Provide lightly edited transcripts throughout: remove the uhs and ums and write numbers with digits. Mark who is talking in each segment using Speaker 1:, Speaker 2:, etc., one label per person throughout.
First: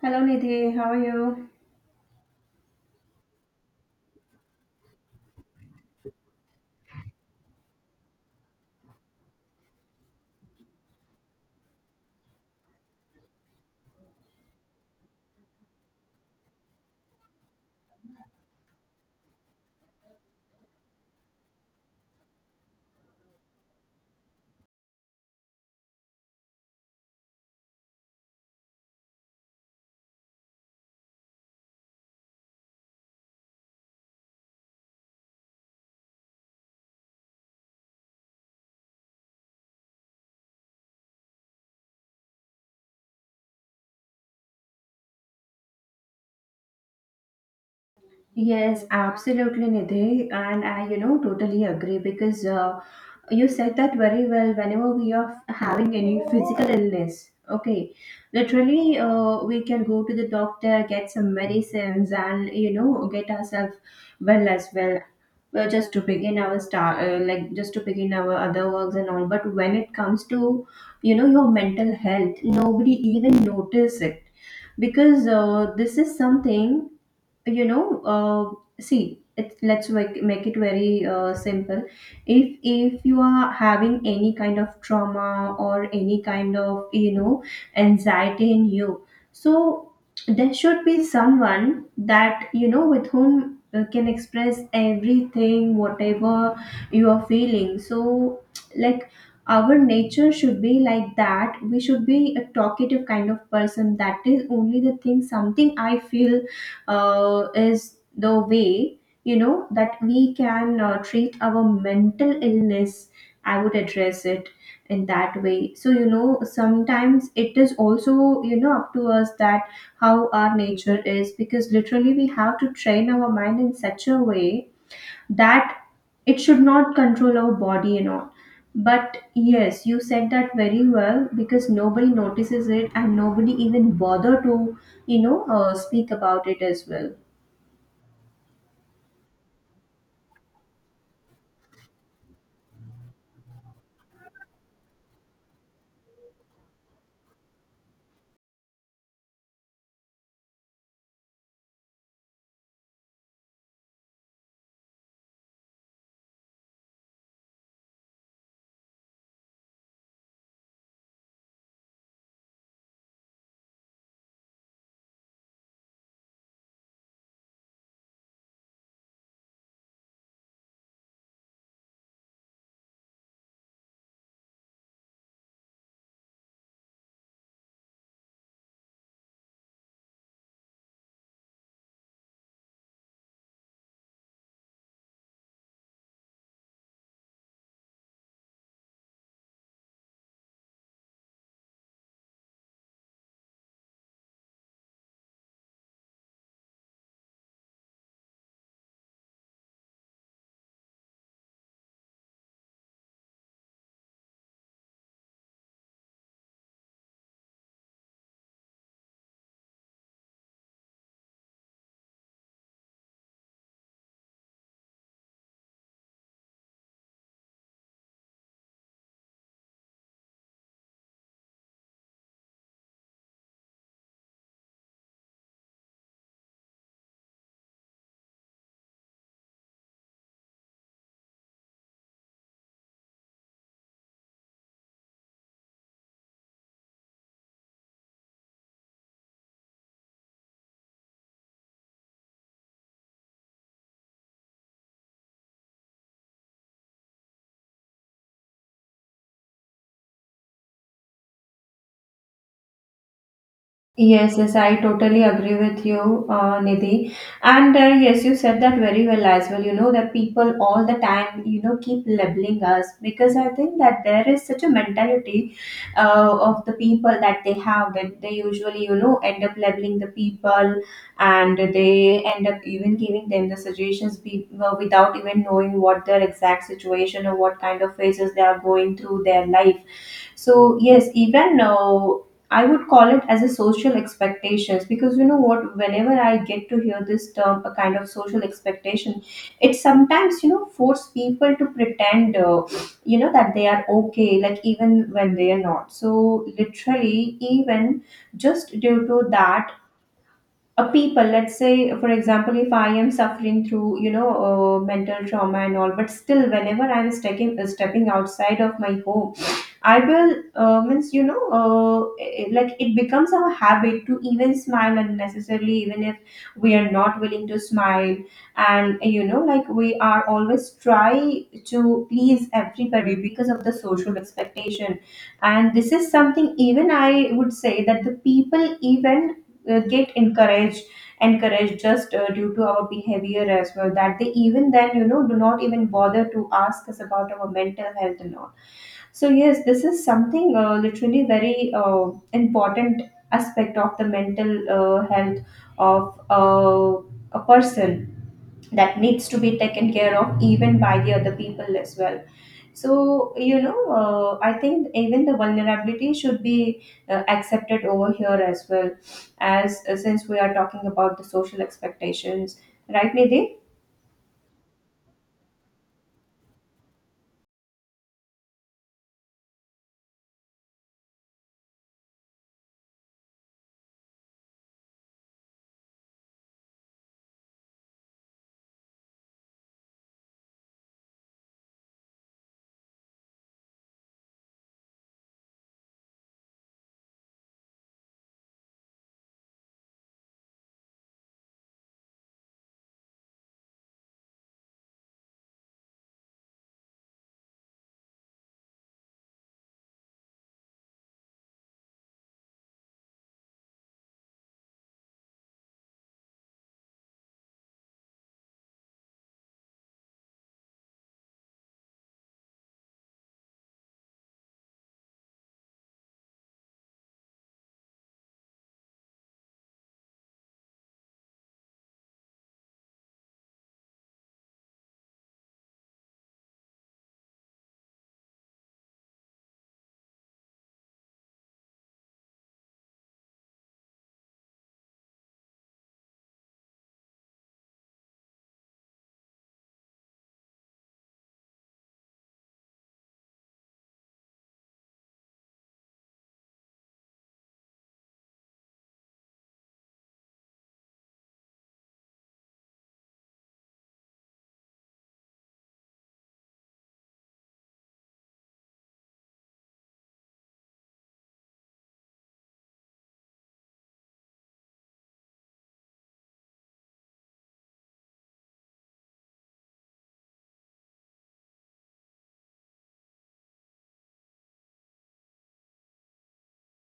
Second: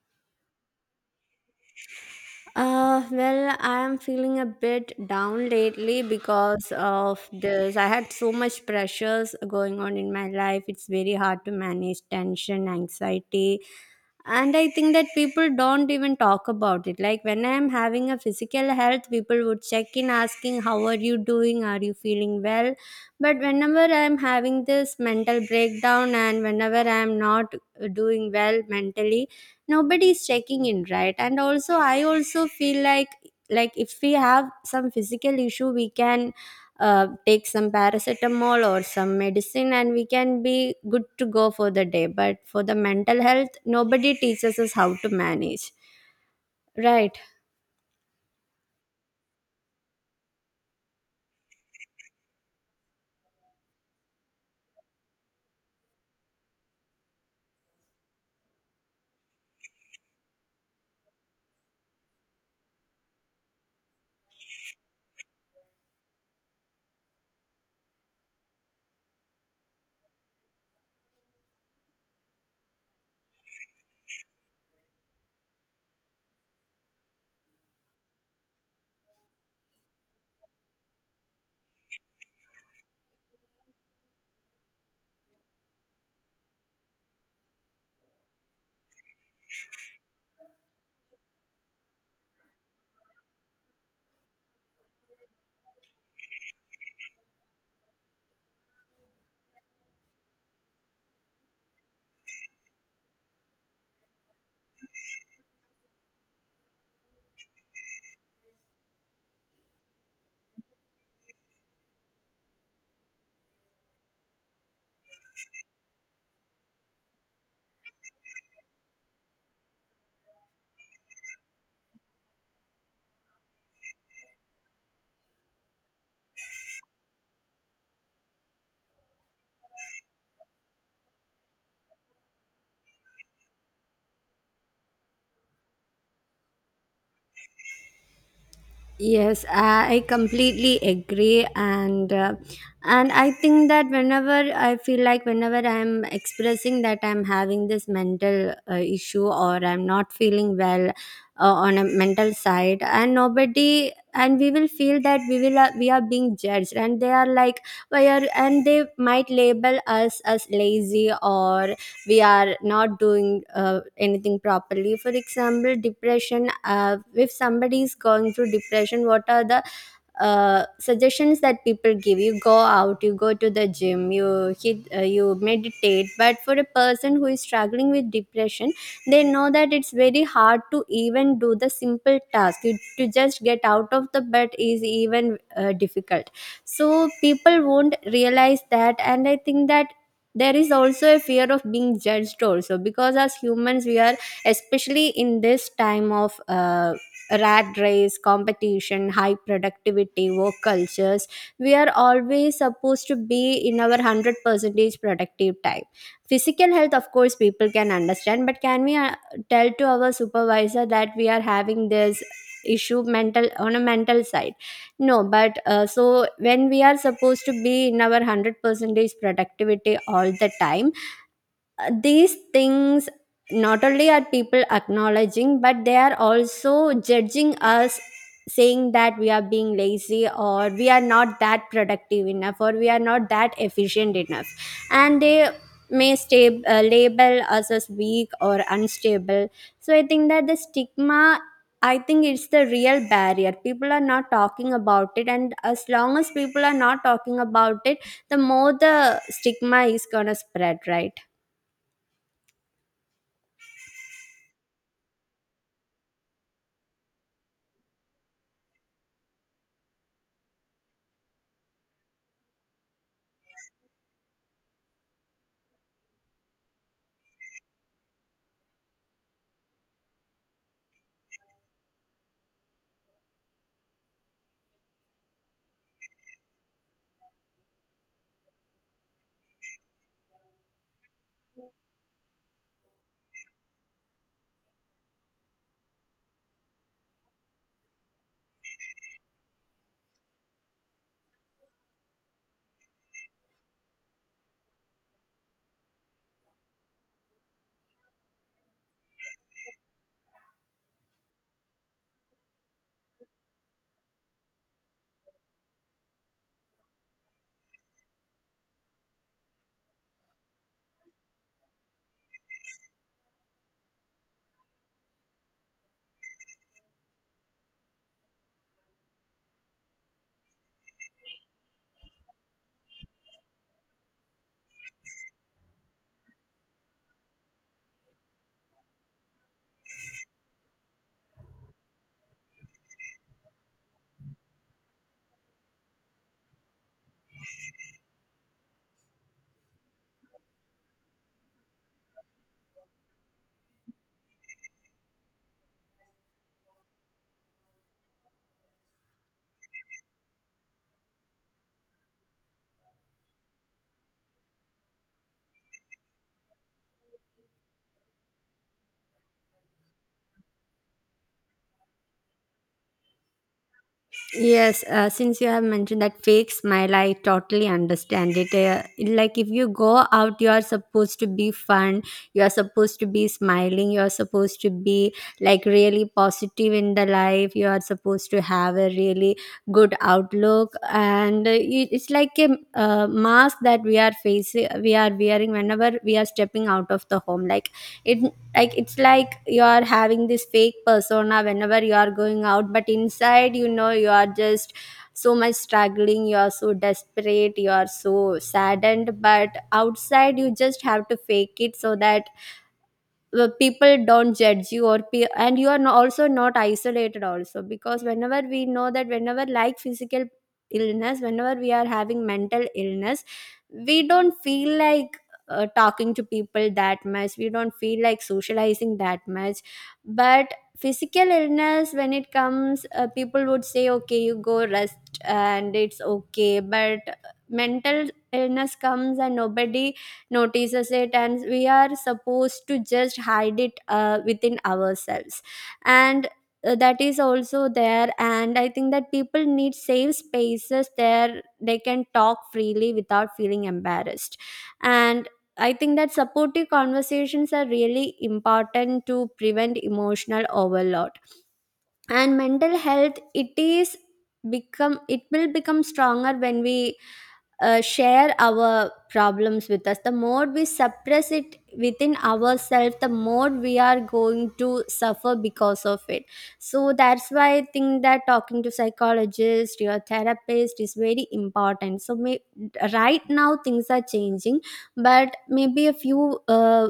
Speaker 1: Hello Nidhi, how are you?
Speaker 2: Well, I am feeling a bit down lately because of this. I had so much pressures going on in my life. It's very hard to manage tension, anxiety. And I think that people don't even talk about it. Like when I'm having a physical health, people would check in asking, how are you doing? Are you feeling well? But whenever I'm having this mental breakdown and whenever I'm not doing well mentally, nobody is checking in, right? And also, I also feel like if we have some physical issue, we can take some paracetamol or some medicine and we can be good to go for the day. But for the mental health, nobody teaches us how to manage, right?
Speaker 1: Yes, absolutely, Nidhi. And I, totally agree because you said that very well. Whenever we are having any physical illness, okay, literally, we can go to the doctor, get some medicines, and get ourselves well as well. Well, just to begin our start, like just to begin our other works and all. But when it comes to, your mental health, nobody even notice it because this is something, you know uh, see it, let's make it very simple. If you are having any kind of trauma or any kind of anxiety in you, so there should be someone that, with whom can express everything whatever you are feeling. So, like, our nature should be like that, we should be a talkative kind of person. That is only the thing something I feel is the way, that we can treat our mental illness. I would address it in that way. So, sometimes it is also, up to us that how our nature is, because literally we have to train our mind in such a way that it should not control our body and all. But yes, you said that very well because nobody notices it and nobody even bother to speak about it as well.
Speaker 2: Yes, I completely agree, and I think that whenever I feel like whenever I'm expressing that I'm having this mental issue, or I'm not feeling well on a mental side, and nobody and we will feel that we are being judged, and they are like why are and they might label us as lazy or we are not doing anything properly. For example, depression, if somebody is going through depression, what are the suggestions that people give? You go out, you go to the gym, you hit, you meditate. But for a person who is struggling with depression, they know that it's very hard to even do the simple task. To just get out of the bed is even difficult. So people won't realize that. And I think that there is also a fear of being judged also, because as humans we are, especially in this time of rat race, competition, high productivity, work cultures. We are always supposed to be in our 100% productive type. Physical health, of course, people can understand, but can we tell to our supervisor that we are having this issue mental on a mental side? No. But so when we are supposed to be in our 100% productivity all the time, these things, not only are people acknowledging, but they are also judging us, saying that we are being lazy, or we are not that productive enough, or we are not that efficient enough, and they may label us as weak or unstable. So I think that the stigma, I think it's the real barrier. People are not talking about it, and as long as people are not talking about it, the more the stigma is going to spread, right?
Speaker 1: Yes, yes, I totally agree with you, Nidhi. And yes, you said that very well as well. You know that people, all the time, keep labeling us, because I think that there is such a mentality of the people that they have, that they usually, end up labeling the people, and they end up even giving them the suggestions, well, without even knowing what their exact situation or what kind of phases they are going through their life. So yes, even now I would call it as a social expectations, because you know what, whenever I get to hear this term, a kind of social expectation, it sometimes, force people to pretend, that they are okay, like, even when they are not. So literally, even just due to that. A people, let's say, for example, if I am suffering through, mental trauma and all, but still, whenever I'm stepping outside of my home, I will means you know eh, eh, like it becomes our habit to even smile unnecessarily, even if we are not willing to smile. And, like, we are always try to please everybody because of the social expectation. And this is something even I would say that the people even get encouraged just due to our behavior as well, that they even then, do not even bother to ask us about our mental health and all. So yes, this is something literally very important aspect of the mental health of a person, that needs to be taken care of even by the other people as well. So, I think even the vulnerability should be accepted over here as well, as, since we are talking about the social expectations, right, Nidhi?
Speaker 2: Yes, since you have mentioned that fake smile, I totally understand it. Like if you go out, you are supposed to be fun. You are supposed to be smiling. You are supposed to be like really positive in the life. You are supposed to have a really good outlook, and it's like a mask that we are facing. We are wearing whenever we are stepping out of the home. It like it's like you are having this fake persona whenever you are going out, but inside, you know, you are just so much struggling, you are so desperate, you are so saddened, but outside you just have to fake it so that the people don't judge you, and you are also not isolated also, because whenever we know that whenever like physical illness, whenever we are having mental illness, we don't feel like talking to people that much, we don't feel like socializing that much. But physical illness, when it comes, people would say, okay, you go rest and it's okay. But mental illness comes and nobody notices it, and we are supposed to just hide it within ourselves. And that is also there. And I think that people need safe spaces there they can talk freely without feeling embarrassed. And I think that supportive conversations are really important to prevent emotional overload. And mental health, it is become it will become stronger when we share our problems with us. The more we suppress it within ourselves, the more we are going to suffer because of it. So that's why I think that talking to psychologist, your therapist, is very important. So right now things are changing, but maybe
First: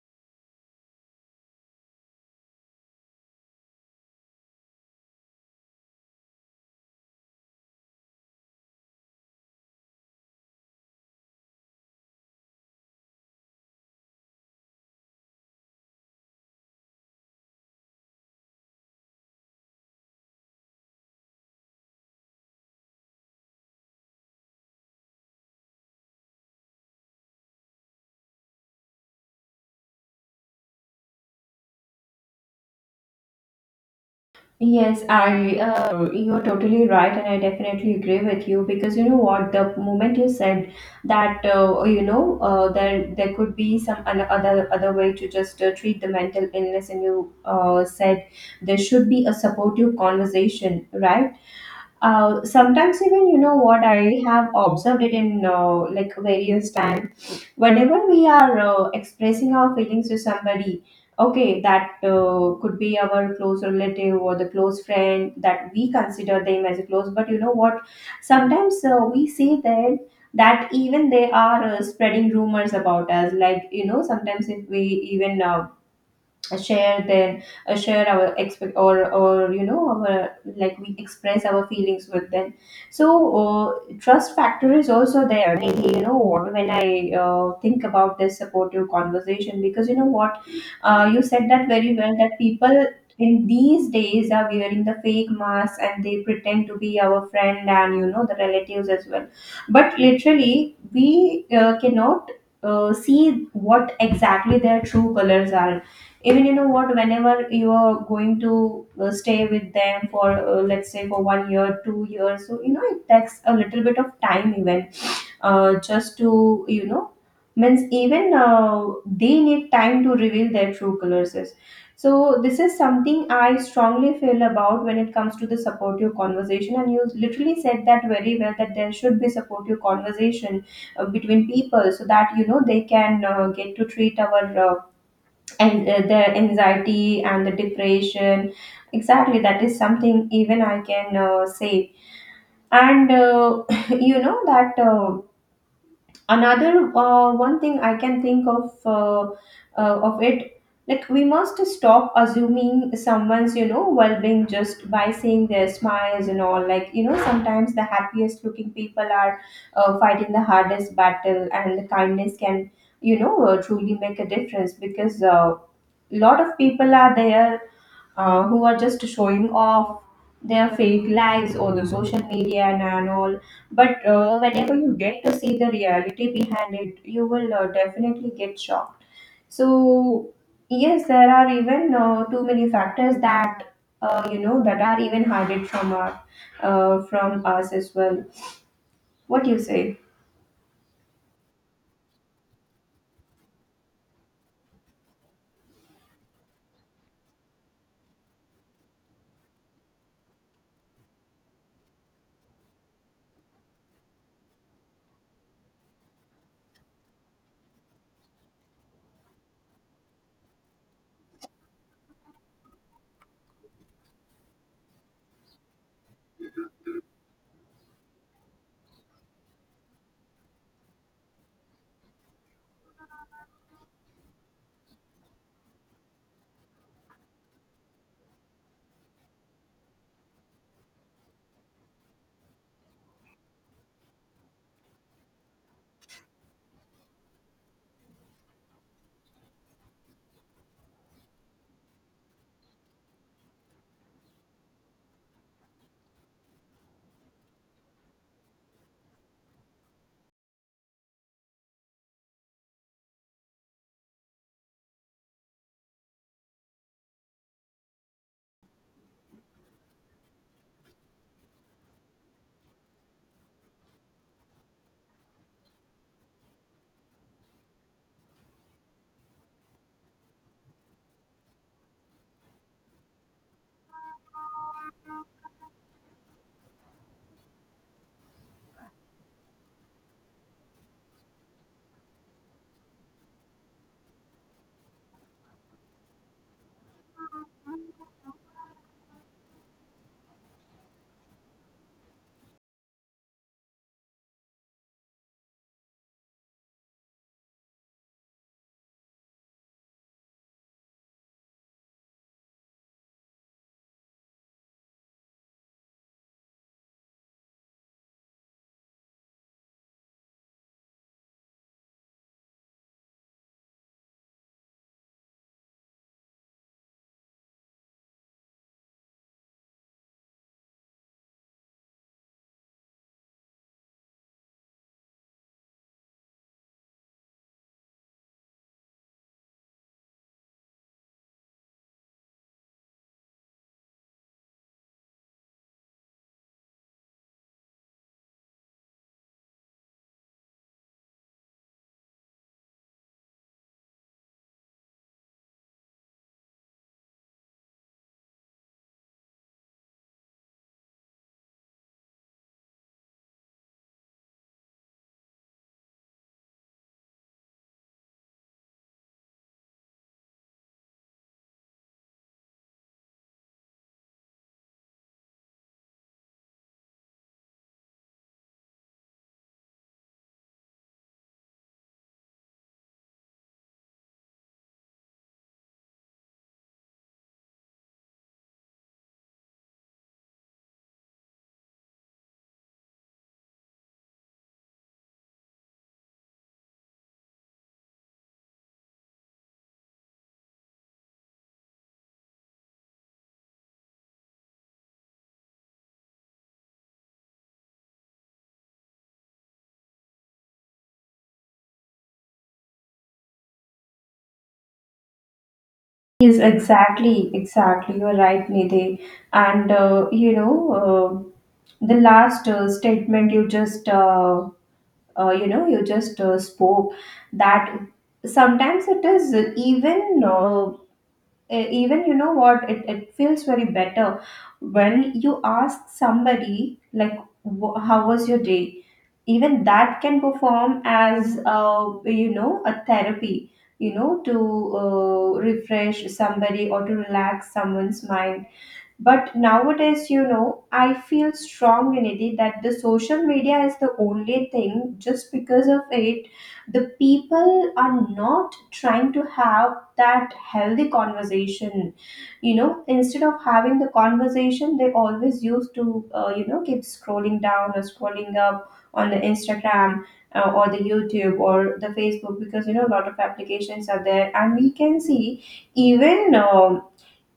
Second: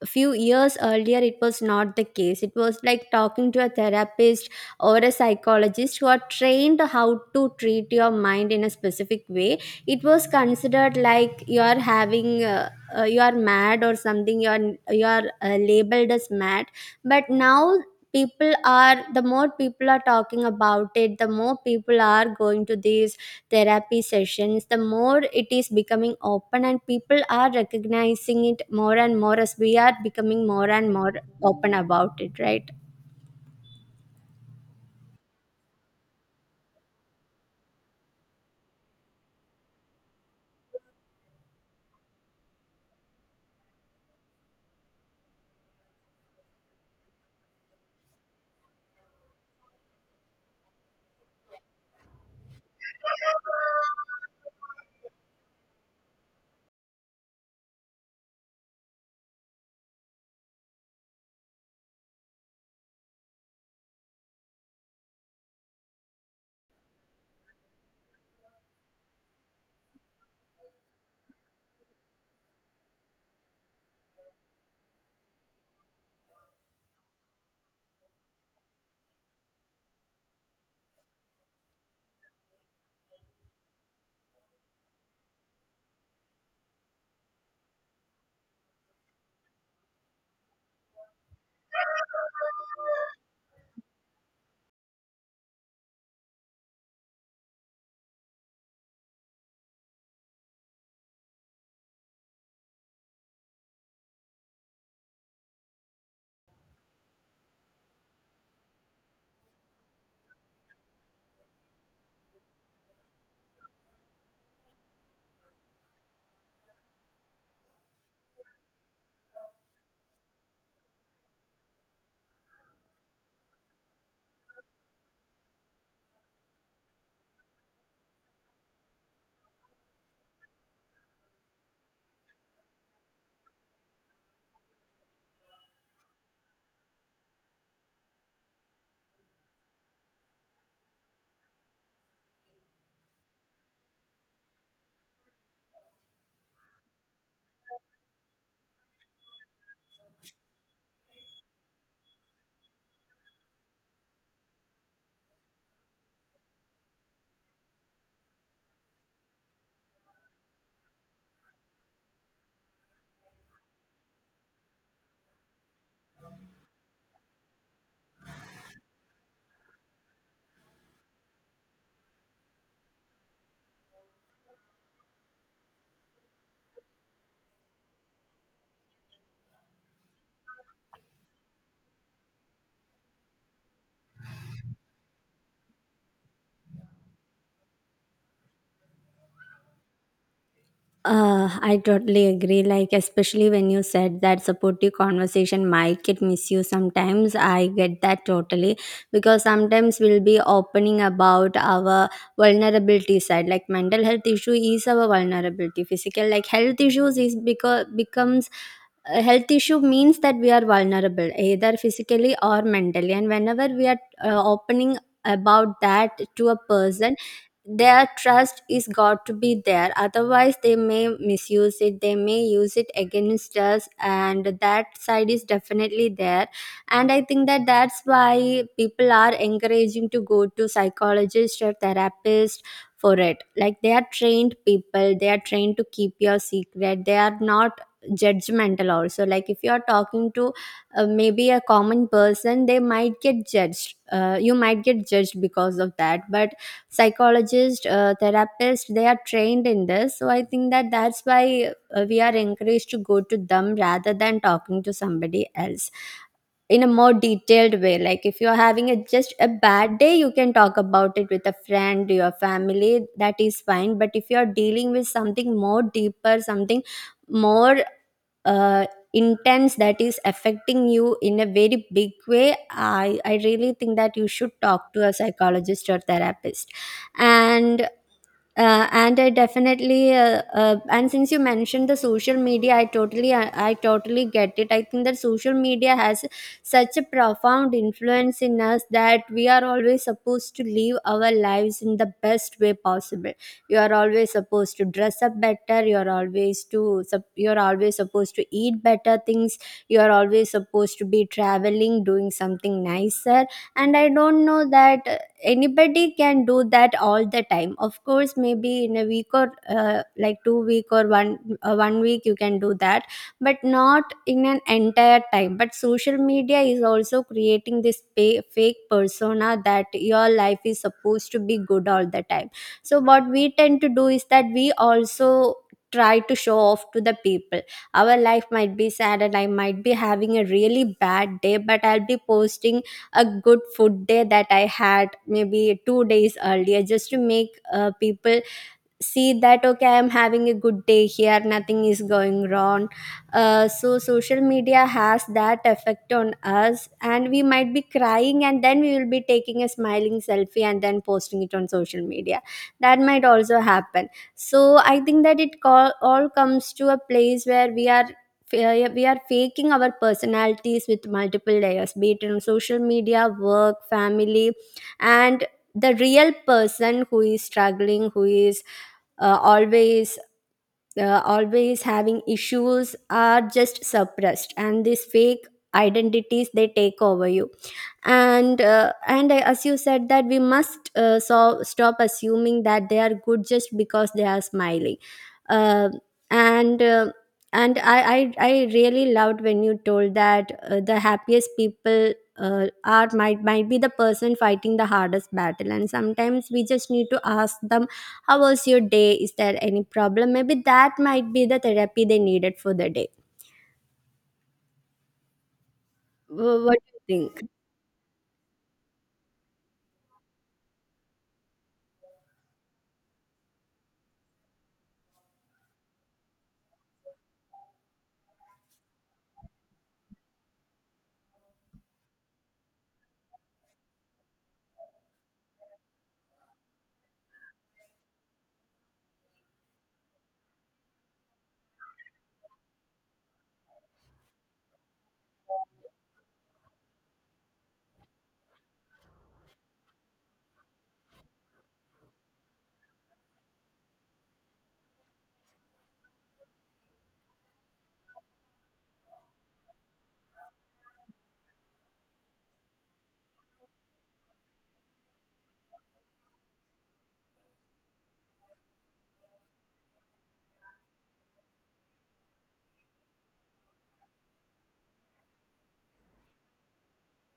Speaker 2: a few years earlier it was not the case. It was like talking to a therapist or a psychologist who are trained how to treat your mind in a specific way, it was considered like you are having you are mad or something. You are labeled as mad. But now, people are the more people are talking about it, the more people are going to these therapy sessions, the more it is becoming open, and people are recognizing it more and more as we are becoming more and more open about it, right?
Speaker 1: Yes, I you're totally right, and I definitely agree with you, because you know what, the moment you said that, there could be some other way to just treat the mental illness, and you said there should be a supportive conversation, right? Sometimes even, you know what, I have observed it in, like, various time. Whenever we are expressing our feelings to somebody, okay, that could be our close relative or the close friend that we consider them as a close. But you know what? Sometimes we see that even they are spreading rumors about us. Like, sometimes if we even, share our expect or you know our like, we express our feelings with them. So, trust factor is also there. And you know what, when I think about this supportive conversation, because you know what, you said that very well that people in these days are wearing the fake masks and they pretend to be our friend, and the relatives as well. But literally we cannot see what exactly their true colors are. Even you know what, whenever you are going to stay with them for, let's say, for 1 year, 2 years, so it takes a little bit of time. Even just to you know means even they need time to reveal their true colors. So this is something I strongly feel about when it comes to the supportive conversation. And you literally said that very well, that there should be supportive conversation between people, so that they can get to treat our, uh, and the anxiety and the depression. Exactly, that is something even I can say. And that another, one thing I can think of it, like, we must stop assuming someone's, well-being, just by seeing their smiles and all. Like, sometimes the happiest looking people are fighting the hardest battle, and the kindness can, truly make a difference. Because lot of people are there who are just showing off their fake lives or the social media, and all. But whenever you get to see the reality behind it, you will definitely get shocked. So yes, there are even too many factors that, that are even hidden from our from us as well. What do you say?
Speaker 2: I totally agree. Like, especially when you said that supportive conversation might get misused sometimes, I get that totally. Because sometimes we'll be opening about our vulnerability side. Like, mental health issue is our vulnerability. Physical, like, health issues is because becomes a health issue means that we are vulnerable either physically or mentally. And whenever we are opening about that to a person, their trust is got to be there, otherwise they may misuse it, they may use it against us, and that side is definitely there. And I think that that's why people are encouraging to go to psychologist or therapist for it. Like, they are trained people, they are trained to keep your secret, they are not judgmental also. Like, if you are talking to maybe a common person, they might get judged, you might get judged because of that. But psychologist, therapist, they are trained in this. So I think that that's why we are encouraged to go to them rather than talking to somebody else in a more detailed way. Like, if you're having a just a bad day, you can talk about it with a friend, your family, that is fine. But if you're dealing with something more deeper, something more uh, intense, that is affecting you in a very big way, I really think that you should talk to a psychologist or therapist. And I definitely and since you mentioned the social media, I totally I totally get it. I think that social media has such a profound influence in us that we are always supposed to live our lives in the best way possible. You are always supposed to dress up better. You are always supposed to eat better things. You are always supposed to be traveling, doing something nicer. And I don't know that anybody can do that all the time. Of course, maybe in a week or like 2 week or 1 week you can do that, but not in an entire time. But social media is also creating this fake persona that your life is supposed to be good all the time. So what we tend to do is that we also try to show off to the people. Our life might be sad and I might be having a really bad day, but I'll be posting a good food day that I had maybe 2 days earlier, just to make people see that, okay, I am having a good day here, nothing is going wrong. So social media has that effect on us, and we might be crying and then we will be taking a smiling selfie and then posting it on social media. That might also happen. So I think that all comes to a place where we are we are faking our personalities with multiple layers, be it on social media, work, family. And the real person who is struggling, who is uh, always always having issues, are just suppressed, and these fake identities, they take over you. And I, as you said, that we must stop assuming that they are good just because they are smiling. Uh, and uh, and I really loved when you told that the happiest people are might be the person fighting the hardest battle, and sometimes we just need to ask them, how was your day, is there any problem? Maybe that might be the therapy they needed for the day.
Speaker 1: Yes,
Speaker 2: What do you
Speaker 1: exactly,
Speaker 2: think?
Speaker 1: exactly. You're right, Nidhi. And the last statement you just, you know, you just spoke, that sometimes it is even, uh, even, you know what, it feels very better when you ask somebody like, "How was your day?" Even that can perform as, a therapy, to refresh somebody or to relax someone's mind. But nowadays, I feel strongly, Nidhi, that the social media is the only thing. Just because of it, the people are not trying to have that healthy conversation. Instead of having the conversation, they always used to, keep scrolling down or scrolling up on the Instagram, or the YouTube or the Facebook, because a lot of applications are there, and we can see even.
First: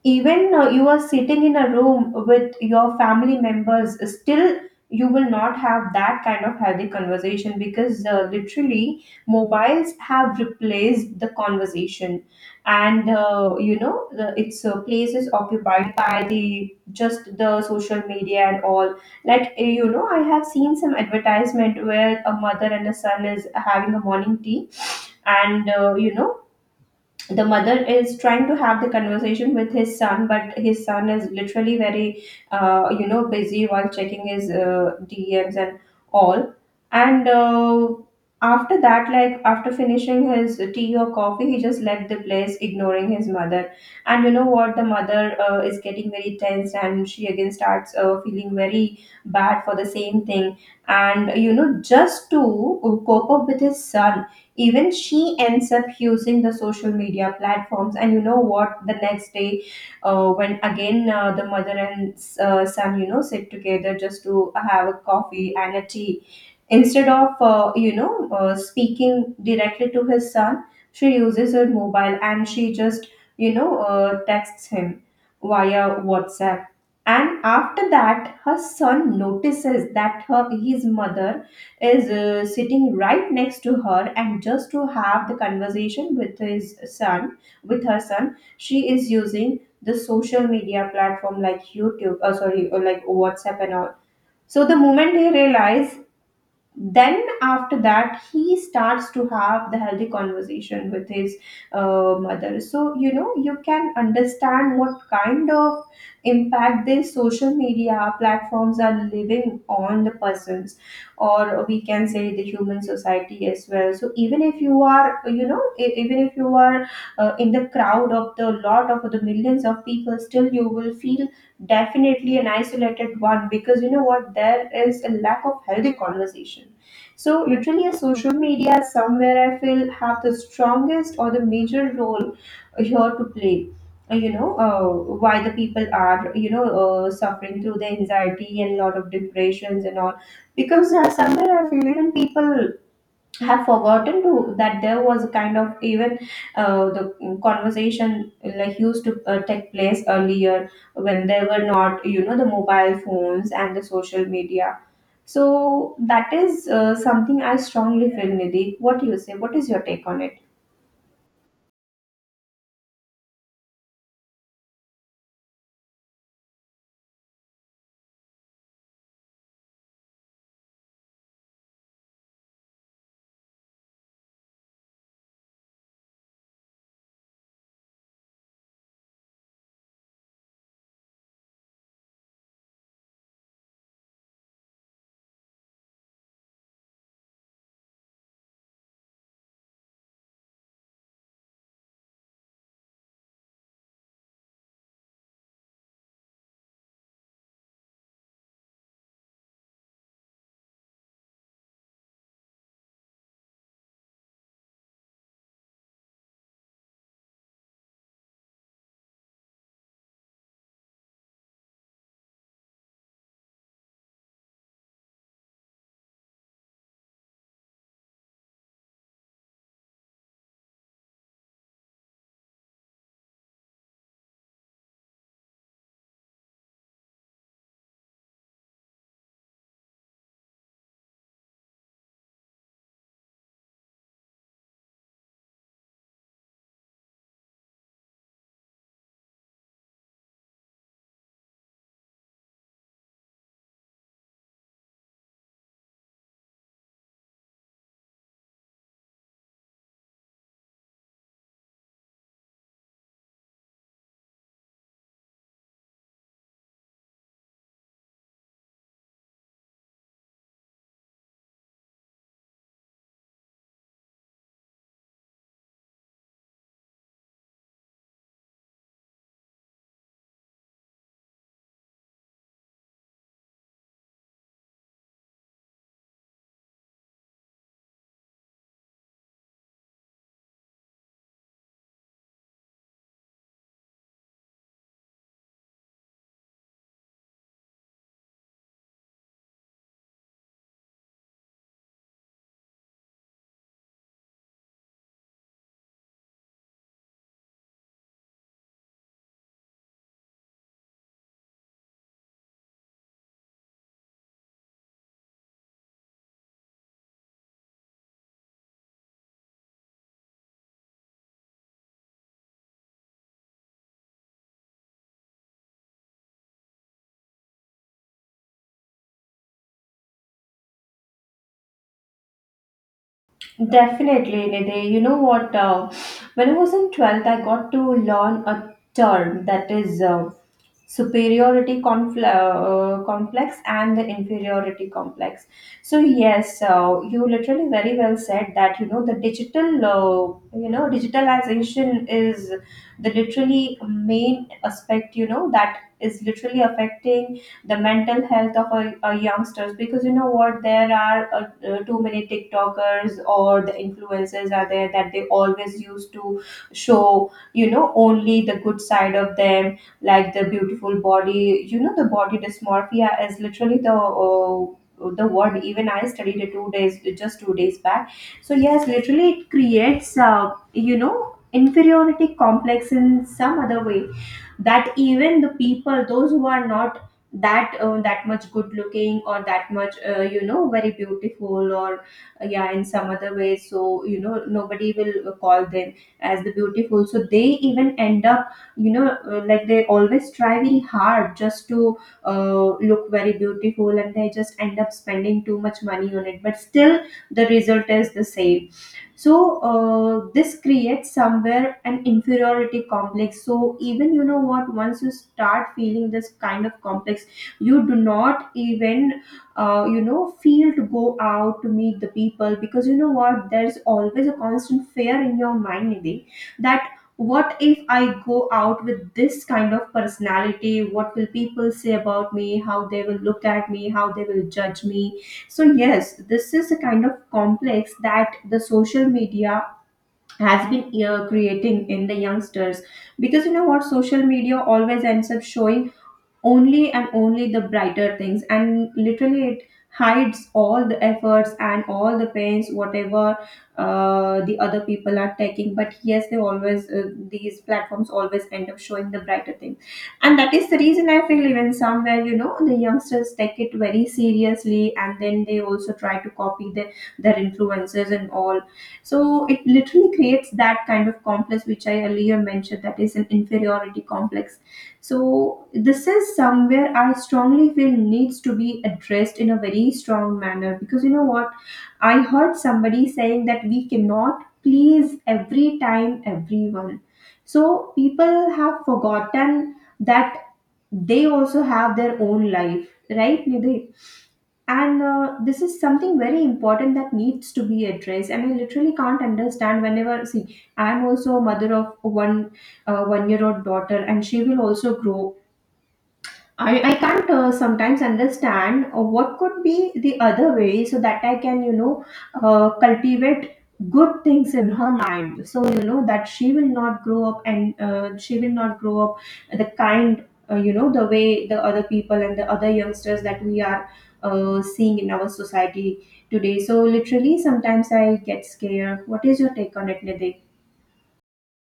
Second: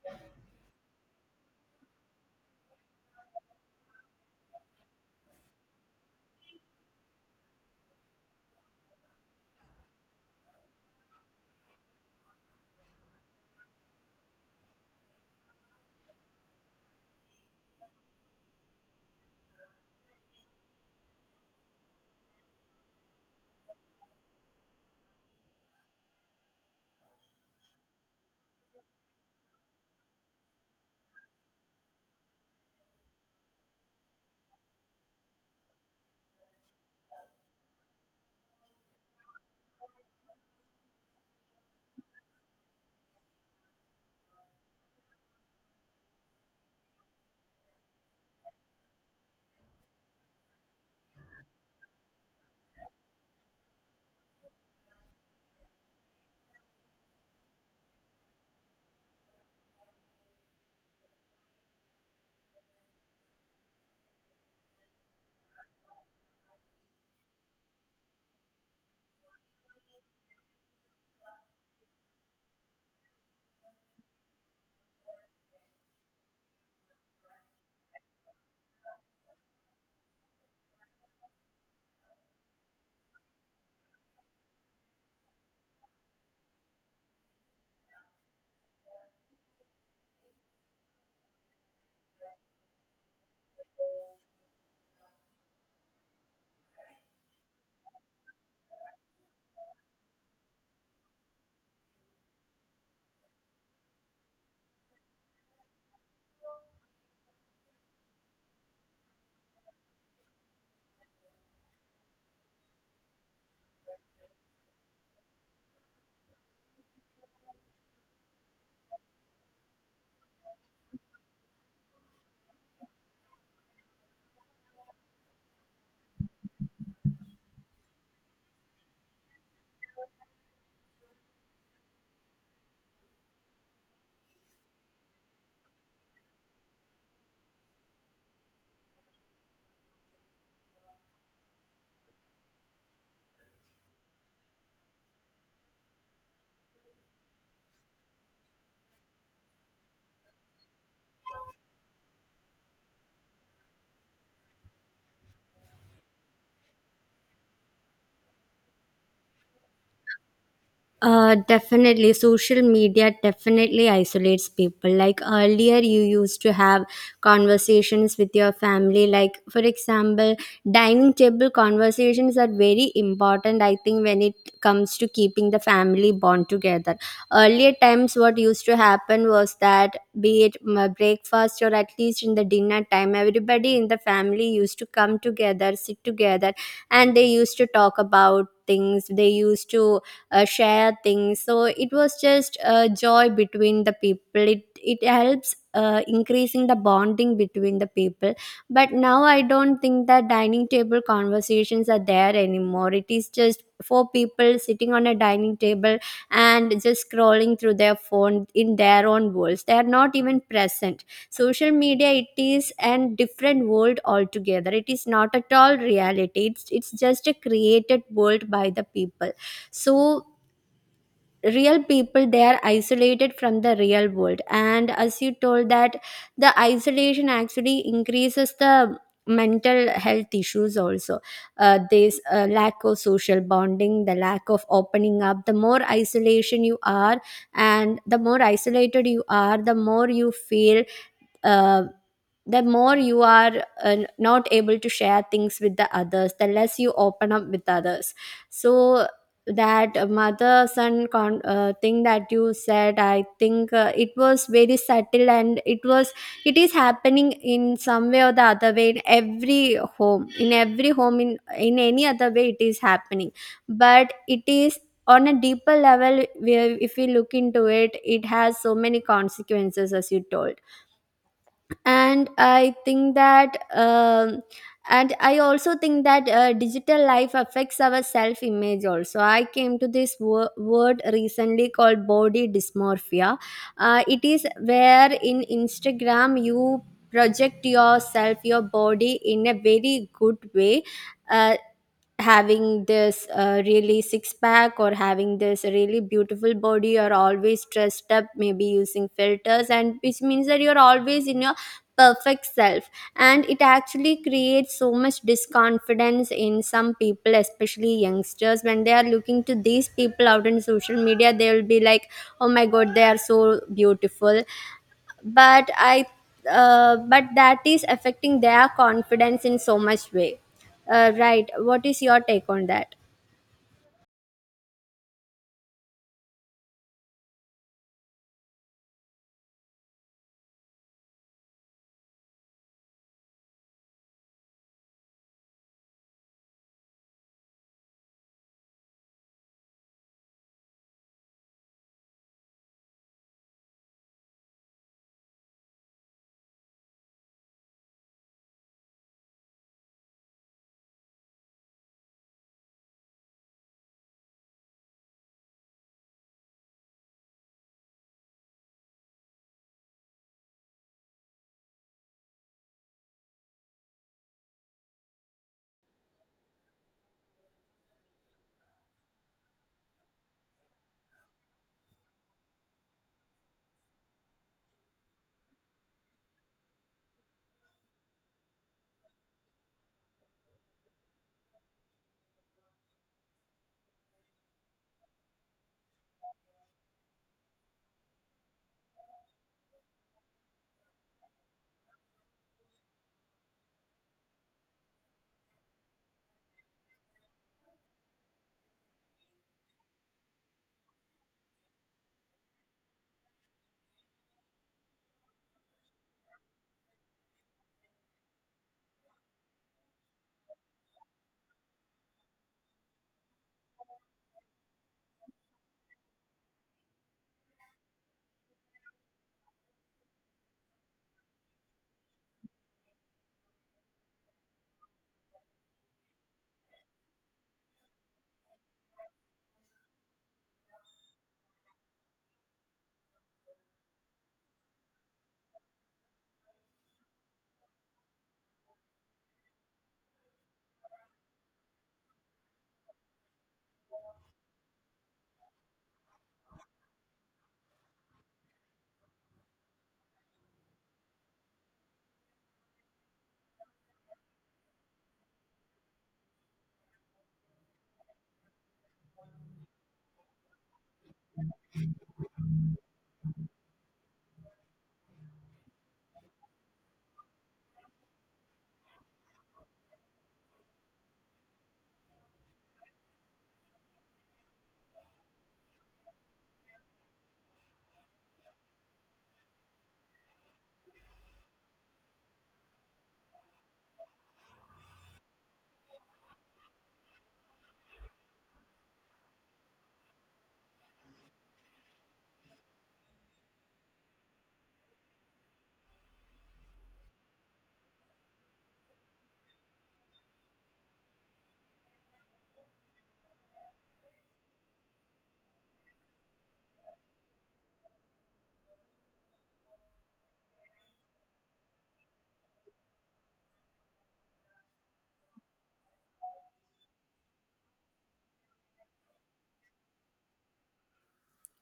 Speaker 1: Even you are sitting in a room with your family members, still you will not have that kind of healthy conversation, because literally mobiles have replaced the conversation. And its place is occupied by the just the social media and all. Like, I have seen some advertisement where a mother and a son is having a morning tea. And, the mother is trying to have the conversation with his son, but his son is literally very busy while checking his DMs and all. And after that, like, after finishing his tea or coffee, he just left the place, ignoring his mother. And you know what, the mother is getting very tense, and she again starts feeling very bad for the same thing. And, just to cope up with his son, even she ends up using the social media platforms. And you know what, the next day, when again the mother and, son, sit together just to have a coffee and a tea. Instead of, speaking directly to his son, she uses her mobile, and she just, texts him via WhatsApp. And after that, her son notices that her his mother is sitting right next to her, and just to have the conversation with his son, with her son, she is using the social media platform like YouTube, or, sorry, or like WhatsApp and all. So the moment they realize, then after that he starts to have the healthy conversation with his mother. So you know, you can understand what kind of impact these social media platforms are living on the persons, or we can say the human society as well. So even if you are, you know, even if you are in the crowd of the lot of the millions of people, still you will feel definitely an isolated one, because you know what, there is a lack of healthy conversation. So literally, a social media somewhere I feel have the strongest or the major role here to play. You know, why the people are, you know, suffering through the anxiety and lot of depressions and all, because somewhere I feel even people have forgotten to that there was a kind of even the conversation like used to take place earlier, when there were not, you know, the mobile phones and the social media. So that is something I strongly feel. Nidhi, what do you say, what is your take on it?
Speaker 2: Definitely, social media definitely isolates people. Like earlier, you used to have conversations with your family. Like, for example, dining table conversations are very important, I think, when it comes to keeping the family bond together. Earlier times, what used to happen was that, be it breakfast or at least in the dinner time, everybody in the family used to come together, sit together, and they used to talk about things they used to share things. So it was just a joy between the people. It helps, increasing the bonding between the people. But now I don't think that dining table conversations are there anymore. It is just four people sitting on a dining table and just scrolling through their phone in their own worlds. They are not even present. Social media, it is and different world altogether. It is not at all reality. It's just a created world by the people. So real people, they are isolated from the real world. And as you told that the isolation actually increases the mental health issues also, this lack of social bonding, the lack of opening up, the more isolation you are, and the more isolated you are, the more you feel uh, the more you are not able to share things with the others, the less you open up with others. So that mother son thing that you said, I think it was very subtle, and it was, it is happening in some way or the other way in every home, in every home, in any other way it is happening. But it is on a deeper level where if we look into it, it has so many consequences, as you told. And I think that and I also think that digital life affects our self image also. I came to this word recently called body dysmorphia. It is where in Instagram you project yourself, your body, in a very good way, uh, having this really six pack or having this really beautiful body or always dressed up, maybe using filters, and which means that you're always in your perfect self. And it actually creates so much disconfidence in some people, especially youngsters. When they are looking to these people out in social media, they will be like, oh my god, they are so beautiful. but i but that is affecting their confidence in so much way. Right, what is your take on that?
Speaker 1: Definitely, Nidhi. You know what? When I was in 12th, I got to learn a term that is superiority complex and the inferiority complex. So yes, you literally very well said that, you know, the digital, you know, digitalization is the literally main aspect. You know, that is literally affecting the mental health of a youngsters, because you know what, there are too many tiktokers or the influencers are there that they always used to show, you know, only the good side of them, like the beautiful body. You know, the body dysmorphia is literally the word, even I studied it 2 days, just 2 days back. So yes, literally it creates, you know, inferiority complex in some other way, that even the people those who are not that that much good looking or that much, you know, very beautiful or yeah, in some other way. So you know, nobody will call them as the beautiful, so they even end up, like, they always try very hard just to look very beautiful, and they just end up spending too much money on it, but still the result is the same. So this creates somewhere an inferiority complex. So even, you know what, once you start feeling this kind of complex, you do not even you know feel to go out to meet the people, because you know what, there's always a constant fear in your mind, Nidhi, that what if I go out with this kind of personality, what will people say about me, how they will look at me, how they will judge me. So yes, this is a kind of complex that the social media has been creating in the youngsters, because you know what, social media always ends up showing only and only the brighter things, and literally it hides all the efforts and all the pains, whatever the other people are taking. But yes, they always these platforms always end up showing the brighter things, and that is the reason I feel even somewhere, you know, the youngsters take it very seriously, and then they also try to copy their influences and all. So it literally creates that kind of complex which I earlier mentioned, that is an inferiority complex. So this is somewhere I strongly feel needs to be addressed in a very strong manner, because you know what, I heard somebody saying that we cannot please every time everyone. So people have forgotten that they also have their own life, right, Nidhi? And this is something very important that needs to be addressed. And I literally can't understand, whenever see, I'm also a mother of one 1 year old daughter, and she will also grow. I can't sometimes understand what could be the other way, so that I can, you know, cultivate good things in her mind. So you know, that she will not grow up, and she will not grow up the kind, you know, the way the other people and the other youngsters that we are seeing in our society today. So literally, sometimes I get scared. What is your take on it, Nidhi?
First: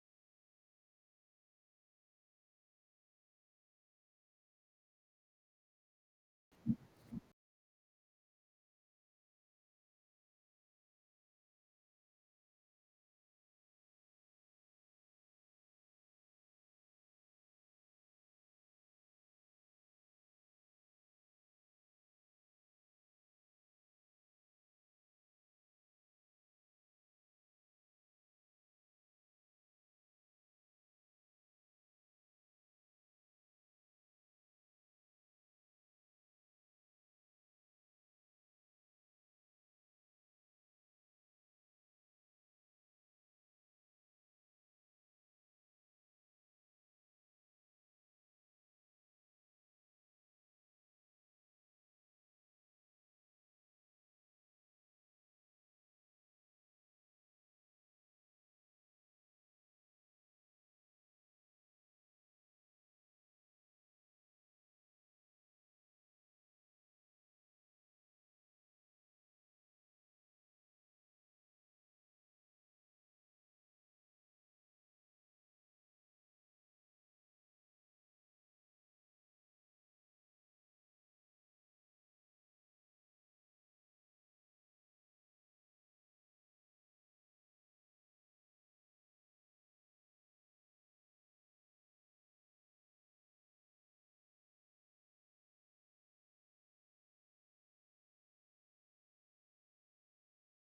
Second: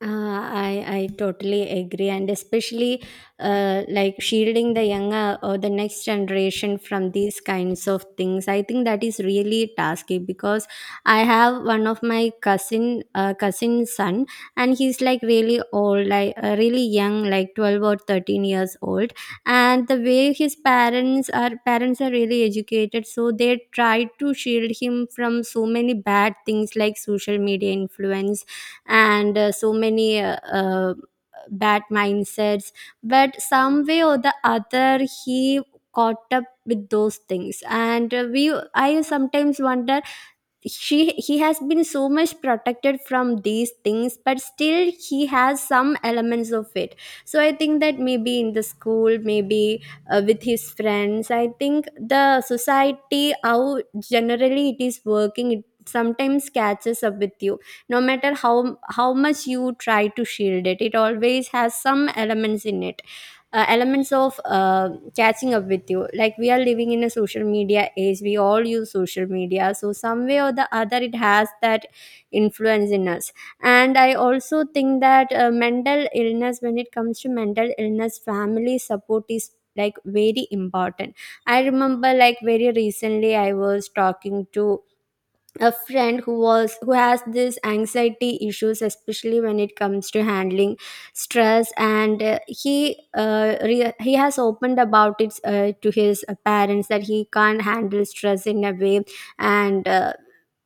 Speaker 2: Uh, I totally agree, and especially like shielding the younger or the next generation from these kinds of things. I think that is really tasky because I have one of my cousin cousin's son, and he's like really old, like really young, like 12 or 13 years old. And the way his parents are really educated, so they try to shield him from so many bad things like social media influence and so many bad mindsets. But some way or the other, he caught up with those things. And uh, we i sometimes wonder, she he has been so much protected from these things, but still he has some elements of it. So I think that maybe in the school, maybe with his friends, I think the society, how generally it is working, it sometimes catches up with you, no matter how much you try to shield it. It always has some elements in it, elements of catching up with you. Like, we are living in a social media age. We all use social media, so some way or the other, it has that influence in us. And I also think that mental illness, when it comes to mental illness, family support is like very important. I remember, like very recently, I was talking to a friend who has this anxiety issues, especially when it comes to handling stress. And he he has opened about it to his parents that he can't handle stress in a way. and uh,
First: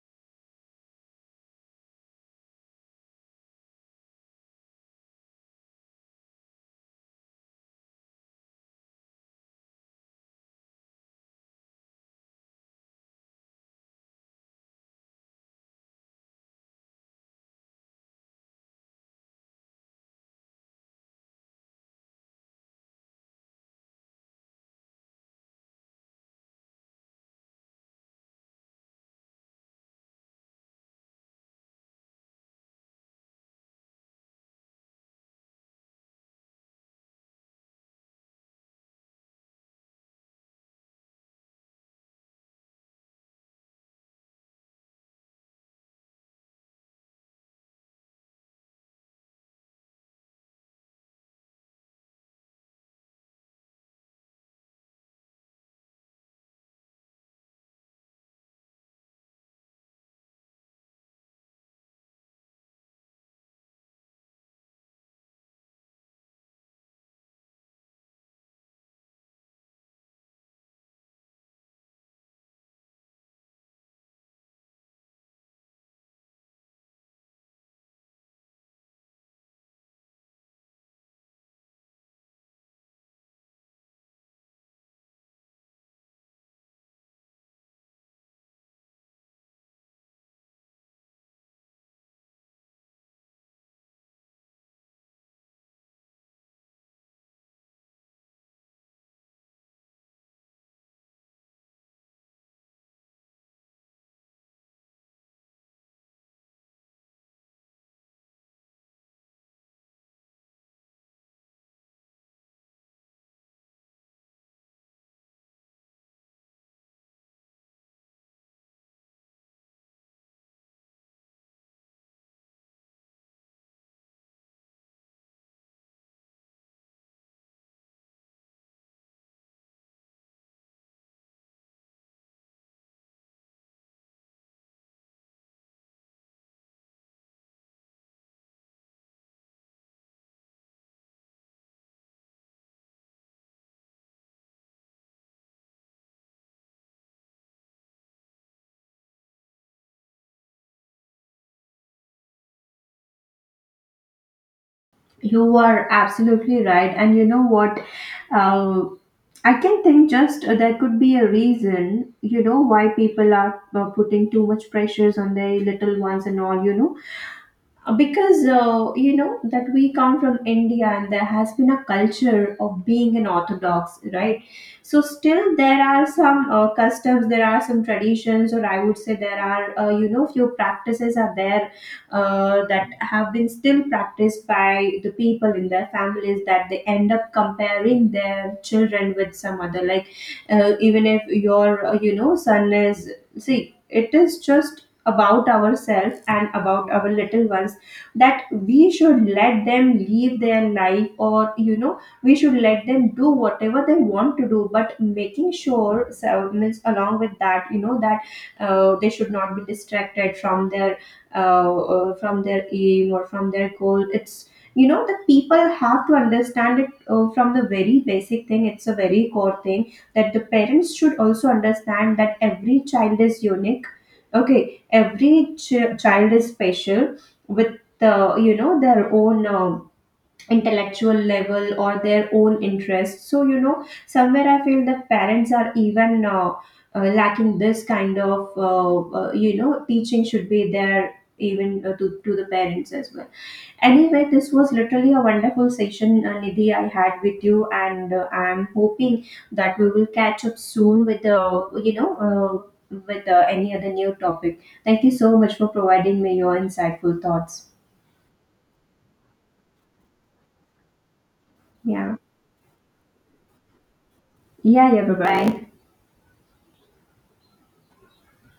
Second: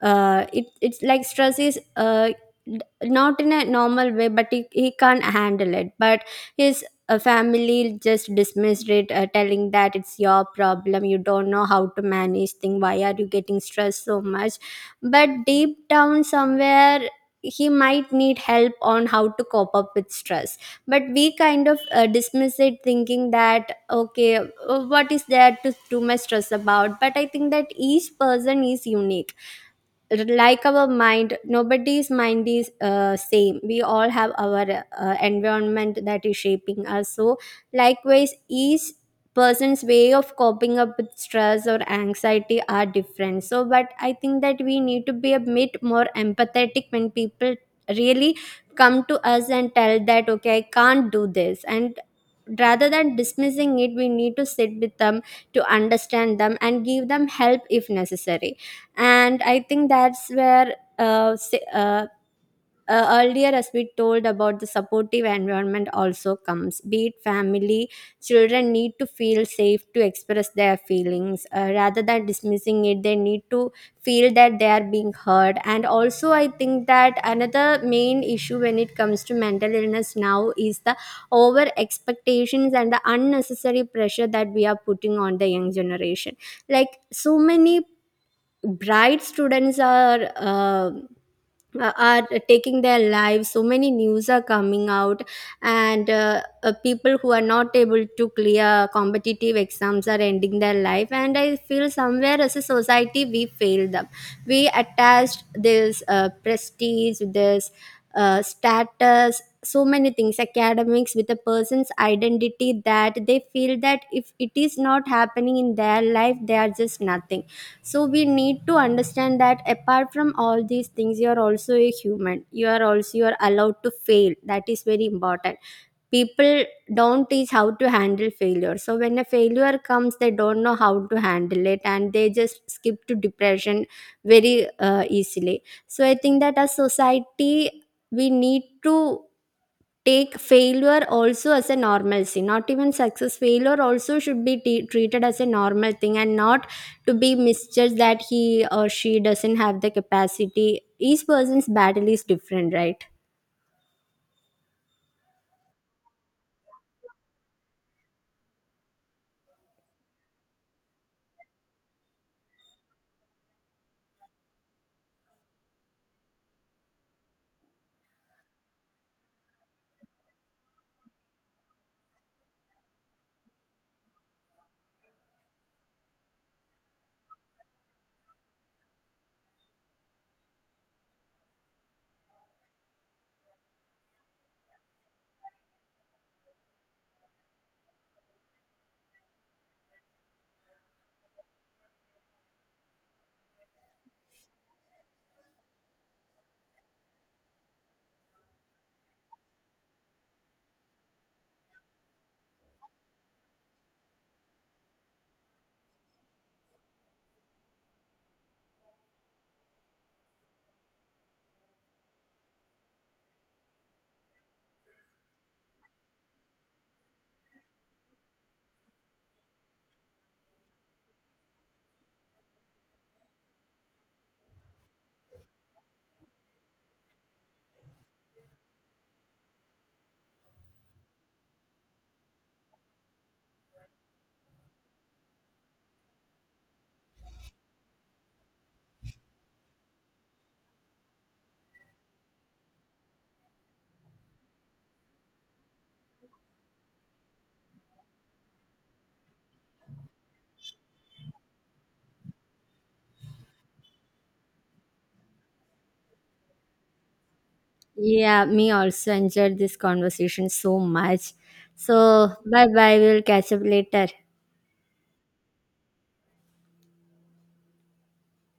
Speaker 2: uh, it it's like stress is not in a normal way, but he can't handle it. But his family just dismissed it, telling that it's your problem, you don't know how to manage things, why are you getting stressed so much. But deep down somewhere, he might need help on how to cope up with stress. But we kind of dismiss it, thinking that okay, what is there to too much stress about. But I think that each person is unique. Like, our mind, nobody's mind is same. We all have our environment that is shaping us. So likewise, each person's way of coping up with stress or anxiety are different. So but I think that we need to be a bit more empathetic when people really come to us and tell that okay, I can't do this, and rather than dismissing it, we need to sit with them to understand them and give them help if necessary. And I think that's where earlier, as we told, about the supportive environment also comes, be it family. Children need to feel safe to express their feelings. Rather than dismissing it, they need to feel that they are being heard. And also I think that another main issue when it comes to mental illness now is the over expectations and the unnecessary pressure that we are putting on the young generation. Like, so many bright students are are taking their lives. So many news are coming out, and people who are not able to clear competitive exams are ending their life. And I feel somewhere as a society we failed them. We attached this prestige, this status, so many things, academics, with a person's identity, that they feel that if it is not happening in their life, they are just nothing. So we need to understand that apart from all these things, you are also a human, you are also, you are allowed to fail. That is very important. People don't teach how to handle failure, so when a failure comes, they don't know how to handle it, and they just skip to depression very easily. So I think that as society, we need to take failure also as a normalcy, not even success, failure also should be treated as a normal thing and not to be misjudged that he or she doesn't have the capacity. Each person's battle is different, right?
Speaker 1: You are absolutely right. And you know what? Uh, I can think, just there could be a reason, you know, why people are putting too much pressures on their little ones and all, you know. Because you know, that we come from India, and there has been a culture of being an orthodox, right? So still there are some customs, there are some traditions, or I would say there are, you know, few practices are there, that have been still practiced by the people in their families, that they end up comparing their children with some other, like, even if your, you know, son is, see it is just about ourselves and about our little ones, that we should let them live their life, or you know, we should let them do whatever they want to do, but making sure, so means along with that, you know, that they should not be distracted from their aim or from their goal. It's, you know, the people have to understand it from the very basic thing. It's a very core thing, that the parents should also understand that every child is unique, okay? Every child is special with the, you know, their own intellectual level or their own interests. So you know, somewhere I feel that parents are even lacking this kind of you know, teaching should be there even to the parents as well. Anyway, this was literally a wonderful session, Nidhi, I had with you, and I'm hoping that we will catch up soon with, you know, with, any other new topic. Thank you so much for providing me your insightful thoughts.
Speaker 2: Yeah, me also enjoyed this conversation so much.
Speaker 1: Yeah.
Speaker 2: So bye bye, we'll catch up later.
Speaker 1: Yeah, yeah, bye bye.